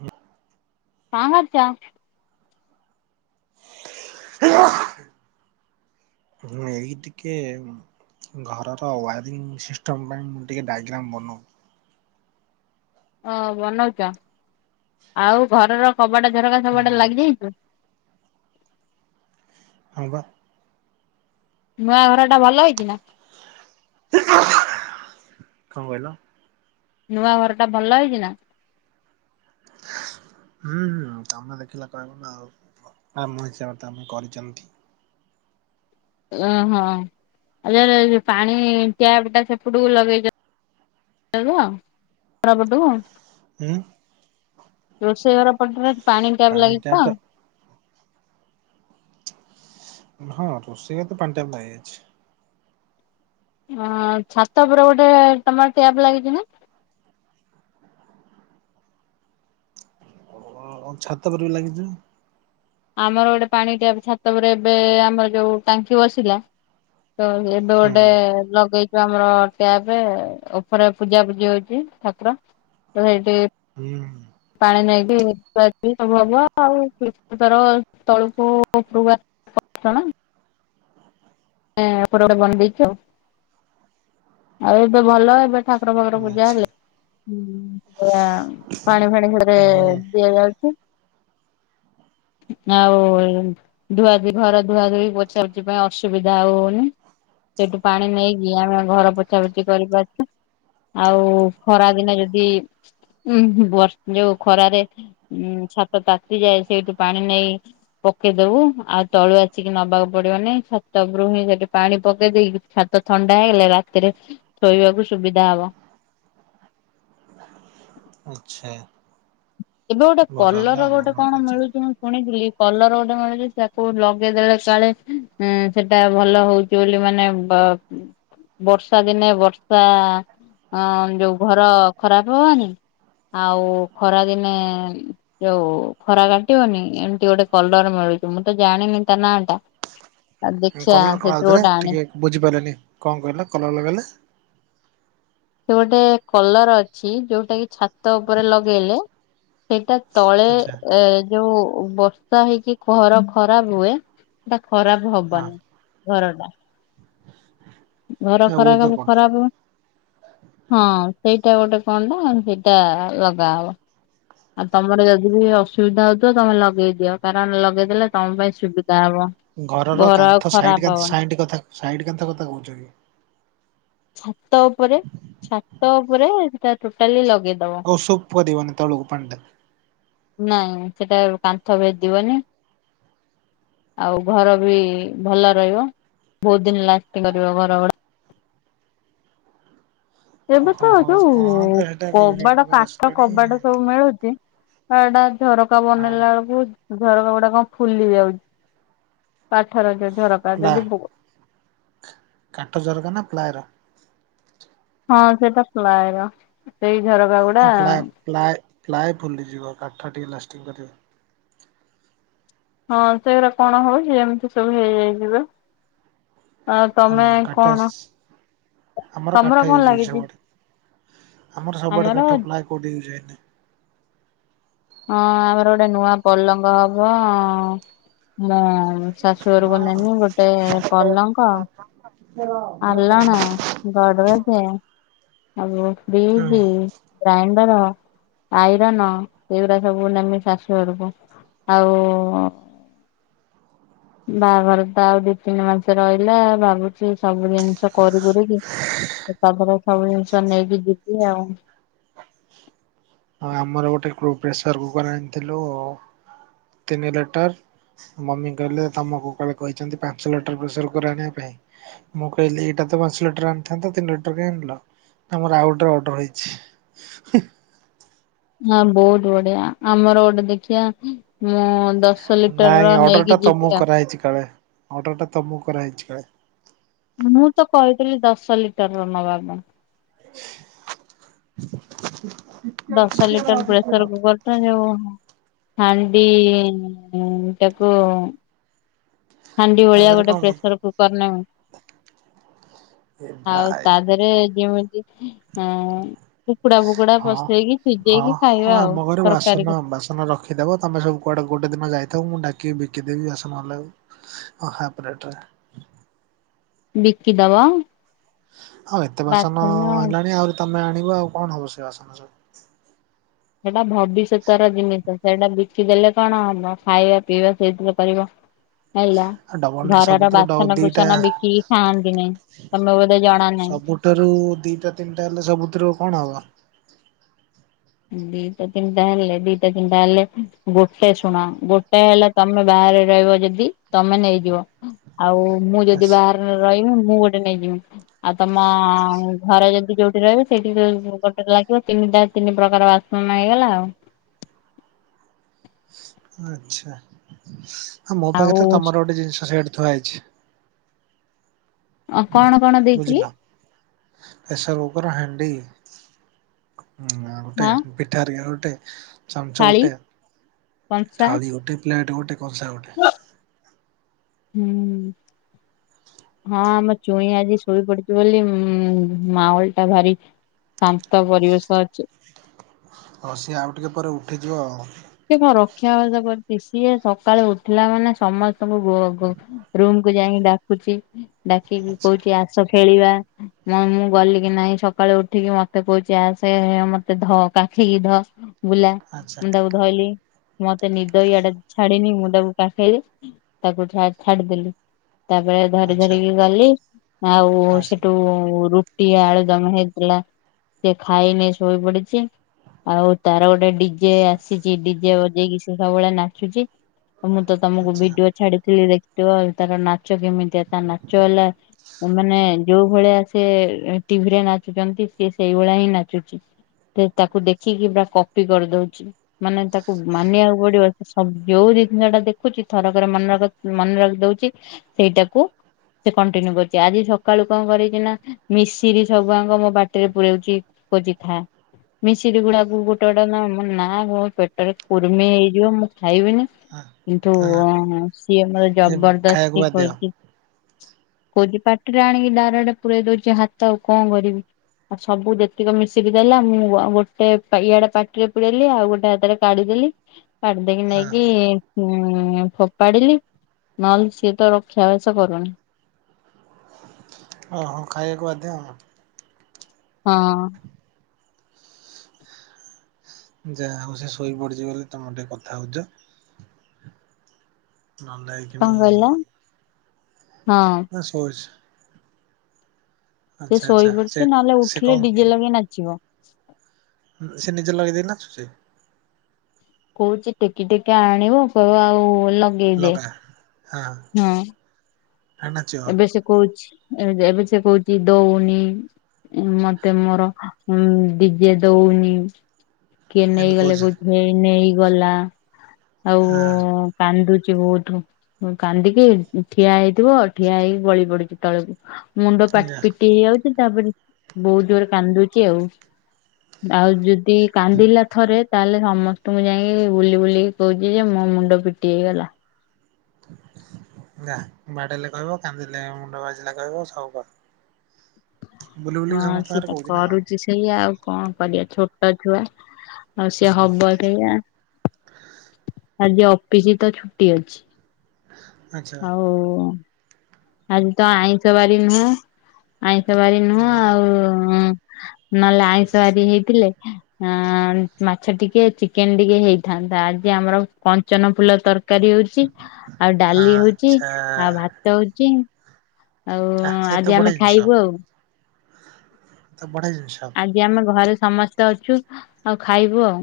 ହଁ ହଁ ହଁ ପ୍ଲାଣ୍ଟ ହଁ ଏ ଇ ଟିକେ ଘରର ୱାରିଂ ସିଷ୍ଟମ୍ ପାଇଁ ମୁଁ ଟିକେ ଡାଇଗ୍ରାମ୍ ବନାଉ ହ ବନାଉଛ ଆଉ ଘରର କବାଟା ଝରକା ସବୁଆଡ଼େ ଲାଗିଯାଇଛୁ ହବା ନୂଆ ଘର ଟା ଭଲ ହେଇ ଚୀନା କଣ କହିଲ? ନୂଆ ଘର ଟା ଭଲ ହେଇଛି ନା? ହୁଁ ତମେ ଦେଖିଲେ କହିବ ନା ଆଉ। ଆମ ହିସାବରେ ତ ଆମେ କରିଛନ୍ତି। ଓ ହଁ [unintelligible] ପାଣି ଟ୍ୟାପ ଟା ସେପୁଟୁକୁ ଲଗେଇ ଦିଅ। [unintelligible] ରୁହ। ହୁଁ ରୋଷେଇ ଘର ପଟରେ ପାଣି ଟ୍ୟାପ୍ ଲାଗିଛି ଟ୍ୟାପ ତ? ଟା ହଁ ରୋଷେଇଘରେ ତ ପାଣି ଟ୍ୟାପ୍ ନାଇଁ ଅଛି। ଅଁ ଛାତ ଉପରେ ଗୋଟେ ତମର୍ ଟ୍ୟାପ୍ ଲାଗିଛି ନା? ହଁ ଅଂ ଛାତ ପରେ ବି ଲାଗିଛି। ଆମର ଗୋଟେ ପାଣି ଟ୍ୟାପ୍ ଛାତ ଉପରେ ଏବେ, ଆମର ଯୋଉ ଟାଙ୍କି ବସିଲା ତ ଏବେ ହୁଁ ଗୋଟେ ଲଗେଇ ଯୋ ଆମର ଟ୍ୟାପ୍ ରେ ଉପରେ ପୂଜା ପୂଜି ହଉଛି, ଠାକୁର, ସେଇଠି ହୁଁମ୍ ପାଣି ନେଇକିି ଥୁଆ ଥୁଇ ସବୁ ହବ, ଆଉ କ୍ଲିପି ତାର ତଳକୁ ଉପରକୁ ଆସ୍ ପକ୍ ଚଣାମ୍। ଏଁ ଏପଟେ ଗୋଟେ ବନ୍ ଦେଇଚ। ଆଉ ଏବେ ଭଲ ଏବେ ଠାକୁର ଫାକୁର ପୂଜା ଆଚ୍ଛା ହେଲେ ହୁଁ ଯେ ପାଣି ଫାଣି ଘରେ ହୁଁ ଦିଆଯାଉଛି। ଆଉ ଧୁଆ ଧୁଇ ଘର ଧୁଆ ଧୁଇ ପୋଛା ପୋଛି ପାଇଁ ଅସ୍ ସୁବିଧା ଆଉ ହଉନି। ସେଠୁ ପାଣି ନେଇକି ଆମେ ଘର ପୋଛାପୋଛି କରିପାରଛୁ। ଆଉ ଖରା ଦିନେ ଯଦି ଉଁହ୍ ବର୍ଷ୍ ଯୋଉ ଖରାରେ ଉଁ ଛାତ ତାତିଯାଏ, ସେଇଠୁ ପାଣି ନେଇ ପକେଇଦବୁ ଆଉ ତଳୁ ଆସିକି ନବାକୁ ପଡ଼ିବନି ଛା ସବ୍ ରୁମ୍ ହିଁ ସେଠି ପାଣି ପକେଇ ଦେଇକି, ଛାତ ଥଣ୍ଡା ହେଇଗଲେ, ରାତିରେ ଶୋଇବାକୁ ସୁବିଧା ହବ। ଆଚ୍ଛା। ଏବେ ଗୋଟେ ଭଲ ହେଲା କଲର ଆଉ ଗୋଟେ ନୂଆ କଣ କରିଛ ମିଳୁଛି। ଶୁଣିଥିଲି, କଲର ଗୋଟେ ମିଳୁଛି ତାକୁ ଲଗେଇଦେଲେ କାଳେ ଉଁସେଟା ଭଲ ହଉ ଚୋଲି ମାନେ ବା ବର୍ଷା ଦିନେ ବର୍ଷା, ଅଁ ଯୋଉ ଘର ଖରାପ ହବନି? ଆଉ ଖରାଦିନେ ଯୋଉ ଖରା କାଟିବନି। ଏମିତି ଗୋଟେ କଲର ମିଳୁଛି ମୁଁ ତ ଜାଣିନି ତା ନାଁ ଟା। ଆ ଦେଖିଆ ସେଇଥିରୁ ଗୋଟେ ଆଣେ। ବୁଝିପାରିଲେନି। କଣ କହିଲ କଲର ଲଗେଇଲା? ସେ ଗୋଟେ କଲର ଅଛି। ଯୋଉଟା କି ଛାତ ଉପରେ ଲଗେଇଲେ, ସେଇଟା ତଳେ ଆଚ୍ଛା ଏ ଯୋଉ ବର୍ଷା ହେଇକି ଘର ଖରାପ ହୁଏ। ସେଟା ଖରାପ ହବନି। ଘରଟା। ଘର ହଁ ଖରା ୱେଦର [unintelligible] କଣ? ଖରାପ ହୁଏ। ହଁ। ସେଇଟା ଗୋଟେ କଣ ଟା, ସେଇଟା ଲଗା ହବ। ଆଉ ତମର ଯଦି ବି ଅସୁବିଧା ହଉଥିବ ତମେ ଲଗେଇ ଦିଅ। କାରଣ, ଲଗେଇଦେଲେ ତମ ପାଇଁ ସୁବିଧା ହବ। ଘର ର ଆଉ କାନ୍ଥ ସାଇଟ୍ ଖରାପ କାନ୍ ହବନି ସାଇଟ୍ କଥା ସାଇଟ୍ କାନ୍ଥ କଥା କହୁଚି ଛାତ ଉପରେ ଛାତ ଉପରେ ସେଟା ଟୋଟାଲି ଲଗେଇ ହଉ ସୁପ୍ ପଡ଼ିବନି ତଳକୁ ପାଣ୍ ଟା। ନାଇଁ ସେଟା ଉ କାନ୍ଥ ଭେଦିବନି। ଆଉ ଘର ବି ଭଲ ରହିବ, ବହୁତ ଦିନ ଲାଷ୍ଟିଂ କରିବ ଘର ଗଢ଼ା। ଏବେ ତ ଓହୋ ହୋ ଯୋଉ ହଁ ତ ସେଇଟା ବିଭିନ୍ନ କବାଟ ପ୍ରକାର କାଠ ଆସିଲାଣି କବାଟ ସବୁ ମିଳୁଛି ଅ ଏଟା ଝରକା ହଁ। ବନେଇଲା ବେଳକୁ ଝରକା ଗୁଡାକ ଫୁଲି ଯାଉଛି। କାଠର ଯୋଉ ଝରକା ପ୍ଲା ଯଦି ଭ କାଠ ଝରକା ନା ପ୍ଲାଏର? ହଁ ସେଟା ପ୍ଲାଏର, ସେଇ ଝରକା ଗୁଡା ହଁ ପ୍ଲାଏ ପ୍ଲାଏ ପ୍ଲାଏ ଫୁଲିଯିବ, କାଠ ଟିକେ ଲାଷ୍ଟିଙ୍ଗ କରିବ। ହଁ ସେଗୁଡ଼ା କଣ ହଉଛି ଏମିତି ସବୁ ହେଇଯାଇଚିବ। ଆଉ ତମେ ହଁ କାଠ କଣ ଆମର କାଠ ତମର କଣ ୟୁଜ୍ ହେଇଛି ଲାଗିଛି। ସବୁଆଡେ। ଆମର ସବୁଆଡେ କାଠପ୍ଲାଏ କୋଉଠି ୟୁଜ୍ ହେଇନି। ହଁ ଆମର ଗୋଟେ ନୂଆ ପଲଙ୍ଗ ହବ ହଁ ମୁଁ ହଁ ଶାଶୁଘରକୁ ହଁ ନେମି ଗୋଟେ ପଲଙ୍କ। [unintelligible] ଆଲଣ, ଗଦ୍ରେଜ୍ ଆଉ ଫ୍ରିଜ। ଗ୍ରାଇଣ୍ଡର ଆଇରନ୍ ଏଗୁରାସବୁ ନେମି ଶାଶୁ ଘରକୁ ଆଉ। ବାହାଘର ତ ଆଉ ଦୁଇ ତିନି ମାସ ରହିଲା ଭାବୁଛି ସବୁ ଜିନିଷ କରି କରିକି ଏକାଥରେ ସବୁ ଜିନିଷ ନେଇକି ଯିବି ଆଉ। ଆଉ ଆମର ଗୋଟେ କୁ ପ୍ରେସର କୁକର ଆଣିଥିଲୁ ତିନି ଲିଟର। ମମି କହିଲେ ତମକୁ କୁଆଡେ କହିଛନ୍ତି ପାଞ୍ଚ ଲିଟର ପ୍ରେସର କୁକର ଆଣିବା ପାଇଁ। ମୁଁ କହିଲି ଏଇଟା ତ ପାଞ୍ଚ ଲିଟର ଆଣିଥାନ୍ତା ତିନି ଲିଟର କାଇଁ ଆଣିଲ। ଆମର ଆଉ ଗୋଟେ ଅର୍ଡର ହେଇଛି। ହଁ ବହୁତ ବଢିଆ ଆମର ଗୋଟେ ଦେଖିଆ ମୁଁ ଦଶ ଲିଟର ର ନାଇଁ ଅର୍ଡର ନେଇକି ଟା ଯିବି ଆଉ ତମକୁ କରାହେଇଛି କାଳେ ଅର୍ଡର ଟା ତମକୁ କରାହେଇଛି କାଳେ। ମୁଁ ତ କହିଥିଲି ଦଶ ଲିଟରର ନବାକୁ। ଟକେ ଟିକେ ରହ, ଟିକେ ରହ। ହେଲା ଯୋଉ ହାଣ୍ଡିଟାକୁ ହାଣ୍ଡି ତା ଭଳିଆ ଦେହରେ ଗୋଟେ କଣ କର ପ୍ରେସର କୁକର ନେମି। ଏ ଆଉ ଭାଇ ତା ଦେହରେ ଯେମିତି ଅ। କୁକୁଡା, ଫୁକୁଡା ହଁ। ବସେଇକି ହଁ ସିଝେଇକି ହଁ ଖାଇବା ଆମ ଆଉ ଘରେ ବାସନ ତରକାରୀରେ। ବାସନ ରଖିଦବ ତମେ ସବୁ କୁଆଡେ ଗୋଟେ ଦିନ ଯାଇଥାିବ ମୁଁ ଡାକିିକି ବିକିଦେବି ଆସିଲାବେଳକୁ। ଓ ହାପ ରେଟରେ। ବିକିଦବ? ଆଉ ଏତେ ବାସନ ହେଲାଣି ଆହୁରି ତମେ ଆଣିବ ଆଉ କଣ ହବ ସେ ବାସନ ସବୁ। ସେଇଟା ଭବିଷ୍ୟତର ଜିନିଷ। ସେଇଟା ବିକିଦେଲେ କଣ ହବ ଖାଇବା ପିଇବା ସେଇଥିରେ କରିବ ହେଲା। ଆଉ ଡବଲ ଘରର ସବୁଥିରୁ ଡ ବାସନ, ଦିଟା କୁସନ ବିକିକି ଖାଆନ୍ତିନାଇଁ ତମେ ବୋଧେ ଜଣା ନାହିଁ। ଗୋଟେ ରୁ ଦିଇଟା ତିନିଟା ହେଲେ ସବୁଥିରୁ କଣ ହବ। ଦିଟା ତିନିଟା ହେଲେ ଦିଟା ତିନିଟା ହେଲେ ଗୋଟେ ଶୁଣ ଗୋଟେ ହେଲା। ତମେ ବାହାରେ ରହିବ ଯଦି ତମେ ନେଇଯିବ ଆଉ ମୁଁ ଯଦି ଆଛା ବାହାରେ ରହିମି ମୁଁ ଗୋଟେ ନେଇଯିମି ଆଉ ତମ ଘରେ ଯଦି ଯୋଉଠି ରହିବେ ସେଠି ତ୍ ଉଁ ଗୋଟେରେ ଲାଗିବ ତିନିଟା ତିନି ପ୍ରକାର ବାସନ ହେଇଗଲା ଆଉ। ଆଛା ମୋ ପାଖରେ ଆଉ ତ ତମର ଗୋଟେ ଜିନିଷ ସେଠ ଥୁଆ ହେଇଛି। ଅ କଣ କଣ ଦେଇଥିଲି। ପ୍ରେସର୍ କୁକର୍, ହାଣ୍ଡିଁ ଆଉ ଗୋଟେ ହଁ ପିଠା ଖାରିକା ଗୋଟେ, ଚାମଚ ଥାଳି ଗୋଟେ, ଥାଳି ଗୋଟେ ପ୍ଲେଟ ଗୋଟେ, କଂସା ଗୋଟେ ହୁଁ, ହୁଁ। ହଁ ଆମ ଚୁଇଁ ଆଜି ଶୋଇ ପଡିଚି ବୋଲି ଉଁ-ମାହୋଲ୍ ଟା ଭାରି ଶାନ୍ତ ପରିବେଶ ଅଛି। ହ- ସିଏ ଆଉ ଟିକେ ପରେ ଉଠିଯିବ ଆଉ। ସିଏ କଣ ରକ୍ଷା [unintelligible] କରିଚି ସିଏ ସକାଳୁ ଉଠିଲା ମାନେ ସମସ୍ତେ ସବୁ ବୁ-ରୁମ୍ କୁୁ ଯାଇଁକି ଡାକୁଚି ଡାକିକି ଆଚ୍ଛା କହୁଚି ଆସ ଖେଳିବା। ମୁଁ ଗଲି କିି ନାହିଁ ସକାଳୁ ଉଠିକି ମତେ କହୁଚି ଆସେ ମତେ ଧ କାଖେଇକି ଧ। ବୁଲା ଆଚ୍ଛା ମୁଁ ତାକୁ ଧଇଲି ମତେ ନିଦ ଇଆଡେ ଛାଡିନି ମୁଁ ତାକୁ କାଖେଇଲି ତାକୁ ଛା- ଛାଡିଦେଲି। ତାପରେ ଧରି ଆଚ୍ଛା। ଧରିକି ଗଲି ଆଉ ଆଚ୍ଛା ସେଠୁ ରୁ ରୁଟି, ଆଳୁଦମ୍ ହେଇଥିଲା ସେ ଖାଇନି ଶୋଇ ପଡିଚି ଆଉ ତାର ଗୋଟେ ଡିଜେ ସେ- ସେ ଡିଜେ ବଜେଇକି ସେ ସବୁବେଳେ ନାଚୁଚି ମୁଁ ତ ତମକୁ ଆଚ୍ଛା ଭିଡିଓ ଛାଡିଥିଲି ଦେଖି ତାର ନାଚ କେମିତିଆ ତା ନାଚ ହେଲା ମାନେ ଯଉ ଭଳିଆ ସେ ଟିଭିରେ ନାଚୁଚନ୍ତି ସିଏ ସେଇଭଳିଆ ହିଁ ନାଚୁଚି। ସେ ତାକୁ ଦେଖିକି ପୁରା କପି କରିଦଉଚି। ମାନେ ତାକୁ ମାନିବାକୁ ପଡିବ ସବ୍- ଯଉ ଜିନିଷଟା ଦେଖୁଚି ଥର କରେ ମନର- ମନେ ରଖିଦଉଚି ସେଇଟାକୁ ସେ କଣ୍ଟିନ୍ୟୁ କରୁଚି ଆଜି ସକାଳୁ କଣ କରଚି ନା ମିଶିରିି ସବୁଆଙ୍କ ମୋ ପାଟିରେ ପୁରେଉଚି କହୁଚି ଖା ମିଶିରି ଗୁଡାକୁ ଗୋଟେ ଗୋଟେ ନା ନା [unintelligible] ପେଟରେ କୁର୍ମି ହେଇଯିବ ମୁଁ ଖାଇବିନି କିନ୍ତୁ ସିଏ ମୋତେ ହଁ ହଁ ଖାଇବାକୁ ଜବରଦସ୍ତି ବାଧ୍ୟ ହଁ। କରୁଚି କହୁଚି ପାଟିରେ ଆଣିକି ଡ଼ାଇରେକ୍ଟ୍ ପୁରେଇ ଦଉଚି ହାତ ଆଉ କଣ କରିବି। ଆଉ ସବୁ ଯେତିକ ମିଶିରି ଦେଲା ମୁଁ ଗୋଟେ ଇଆଡେ ପାଟିରେ ପୁରେଇଲି ଆଉ ଗୋଟେ ହା ତେରେ କାଢିଦେଲି କାଢିଦେଇକି ନେଇକି ଉଁ- ଫୋପାଡ଼ିଲି ନହେଲେ ସିଏ ତ ରକ୍ଷା ବାସ କରୁନି। ଓହୋ ଖାଇବାକୁ ବାଧ୍ୟ ଆଉ। ହଁ। ଯାହା ହଉ ସେ ଶୋଇପଡିଚି ବୋଲି ତମେ ଟିକେ କଥା ହଉଚ। ନହେଲେ କଣ କହିଲ ଏଇକ୍ଷଣି- ହଁ ସେ ଶୋଇଚି। ସେ ଶୋଇ ଆଚ୍ଛା ସେ ପଡଚି ନହେଲେ ସେ ଉଠିଲେ ଡିଜେ କଣ ଲଗେଇ ନାଚିବ। ସେ ନିଜେ ଲଗେଇ ଦେଇ ନାଚୁଚି? କହୁଚି ଟେକି ଟେକି ଆଣିବ କହିବ ଆଉ ଲ ଲଗା- ହଁ‌। ହଁ। ଏବେ ସେ କହୁଚି ଏ -ଏବେ ସେ କହୁଚି ଦଉନି। ମତେ ମର ଉଁ- ଡିଜେ ଦଉନି। କିଏ ଏମିତି ନେଇଗଲେ କହୁଛି କହୁଚି ହେ ନେଇଗଲା ଆଉ ହଁ କାନ୍ଦୁଚି ବହୁତୁ କାନ୍ଦିକି ଠିଆ ହେଇଥିବ ଠିଆ ହେଇକି ଗଳି ପଡୁଚି ତଳକୁ ମୁଣ୍ଡ ପା- ଯା ପିଟି ହେଇଯାଉଚି ତାପରେ ବହୁତ୍ ଜୋର୍ ରେ କାନ୍ଦୁଚି ଆଉ- ଆଉ ଯଦି କାନ୍ଦିଲା ଥରେ ତାହେଲେ ସମସ୍ତଙ୍କୁ ଯାଇକି ବୁଲି ବୁଲିକି କହୁଚି ଯେ ମୋ ମୁଣ୍ଡ ପିଟି ହେଇଗଲା। ଯା ବାଡେଇଲେ କହିବ କାନ୍ଦିଲେ ମୁଣ୍ଡ ବାଜିଲେ କହିବ ସବୁ କ ହଁ ସେ ଆଗରେ ତ କହୁଛି ନା କଣ କରୁଚି ସେ ସେଇଆ ଆଉ କଣ କରିବା ଛୋଟ ଛୁଆ ଆଉ ସିଏ ହୁଁ ହବ ସେଇଆ। ଆଜି ଅଫିସି ତ ଛୁଟି ଅଛି। ଆଚ୍ଛା ଆଉ। ଆଜିତ ଆଇଁଷ ବାରି ନୁହଁ ଆଇଁଷ ବାରି ନୁହଁ ନା ନା ଆଉ ଉଁ। ନହେଲେ ଆଇଁଷ ବାରି ହେଇଥିଲେ ଆଁ ମାଛ ଟିକେ ଚିକେନ ଟିକେ ହେଇ ଥାନ୍ତା ଆଜି ଆମର କଞ୍ଚନ ଫୁଲ ତର କାରୀ ହଉଛି ଆଉ ହଁ ଡାଲି ହଉଛି ଆଚ୍ଛା ଆଉ ଭାତ ହଉଛି। ଆଉ ଆଃ ଆଜି ସେତ ଆମେ ବଢିଆ ଜିନିଷ ଖାଇବୁ ଆଉ। ସେ ତ ବଢିଆ ଜିନିଷ। ଏବେ ଆମେ ଘରେ ସମସ୍ତେ ଅଛୁ ଆଉ ଖାଇବୁ ଆଉ।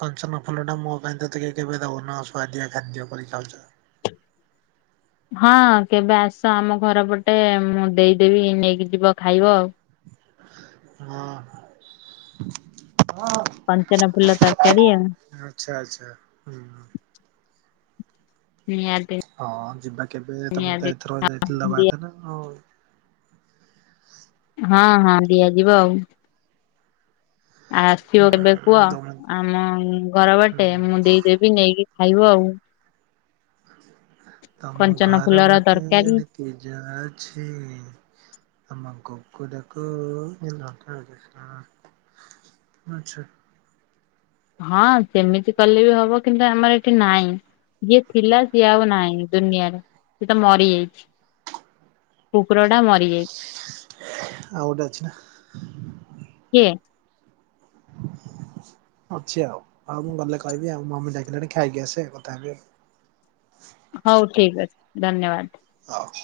କଞ୍ଚନ ଫୁଲଟା ମୋ ପାଇଁ ତ ଟିକେ କେବେ ଦଉନ ସୁୁଆଦିଆ ଖାଦ୍ୟ କରି ଖାଉଚ। ହଁ କେବେ ଆସ ଆମ ଘର ପଟେ ମୁଁ ଦେଇଦେବି ନେଇକି ଯିବ ଖାଇବ ଆଉ। ହଁ। କଞ୍ଚନ ଫୁଲ ତରକାରୀ ଆଉ। ଆଚ୍ଛା ଆଚ୍ଛା। ହୁଁ ହୁଁ। ନିହାତି। ହଁ ଯିବା କେବେ ତମେ ନିହାତି ତ ଏଥରକ ଯାଇଥିଲ ଦିଆ ବାହାଥିଲ ଆଉ। ହଁ ହଁ ଦିଆଯିବ ଆଉ। ଆଉ ଆସିବ କେବେ କୁହ ତମ ଆ ଆମ ଘର ହୁଁ ବାଟେ ମୁଁ ଦେଇଦେବି ନେଇକି ଖାଇବ ଆଉ। ତମ କଞ୍ଚନ ଘର ଫୁଲର ବାଟେ ତରକାରୀ ନିତି ଯାଉଛି। ତମ କୁକୁର କୁ ଗେଲ କରୁ ହଁ। ଆଛା। ହଁ ସେମିତି କଲେ ବି ହବ କିନ୍ତୁ ଆମର ଏଠି ନହିଁ। ଯିଏ ଥିଲା ସିଏ ଆଉ ନାହିଁ ଦୁନିଆରେ ସିଏ ତ ମରିଯାଇଛି। କୁକୁରଟା ମରି ଯାଇଛି। ଆଉ ଗୋଟେ ଅଛି ନା କିଏ। ଅଛି ଆଉ ଆଉ ମୁଁ ଗଲେ କହିବି ଆଉ ମମୀ ଡାକିଲେଣି ଖାଇକି ଆସେ କଥା ହେବି ଆଉ। ହଉ ଠିକ ଅଛି ଧନ୍ୟବାଦ। ହଉ।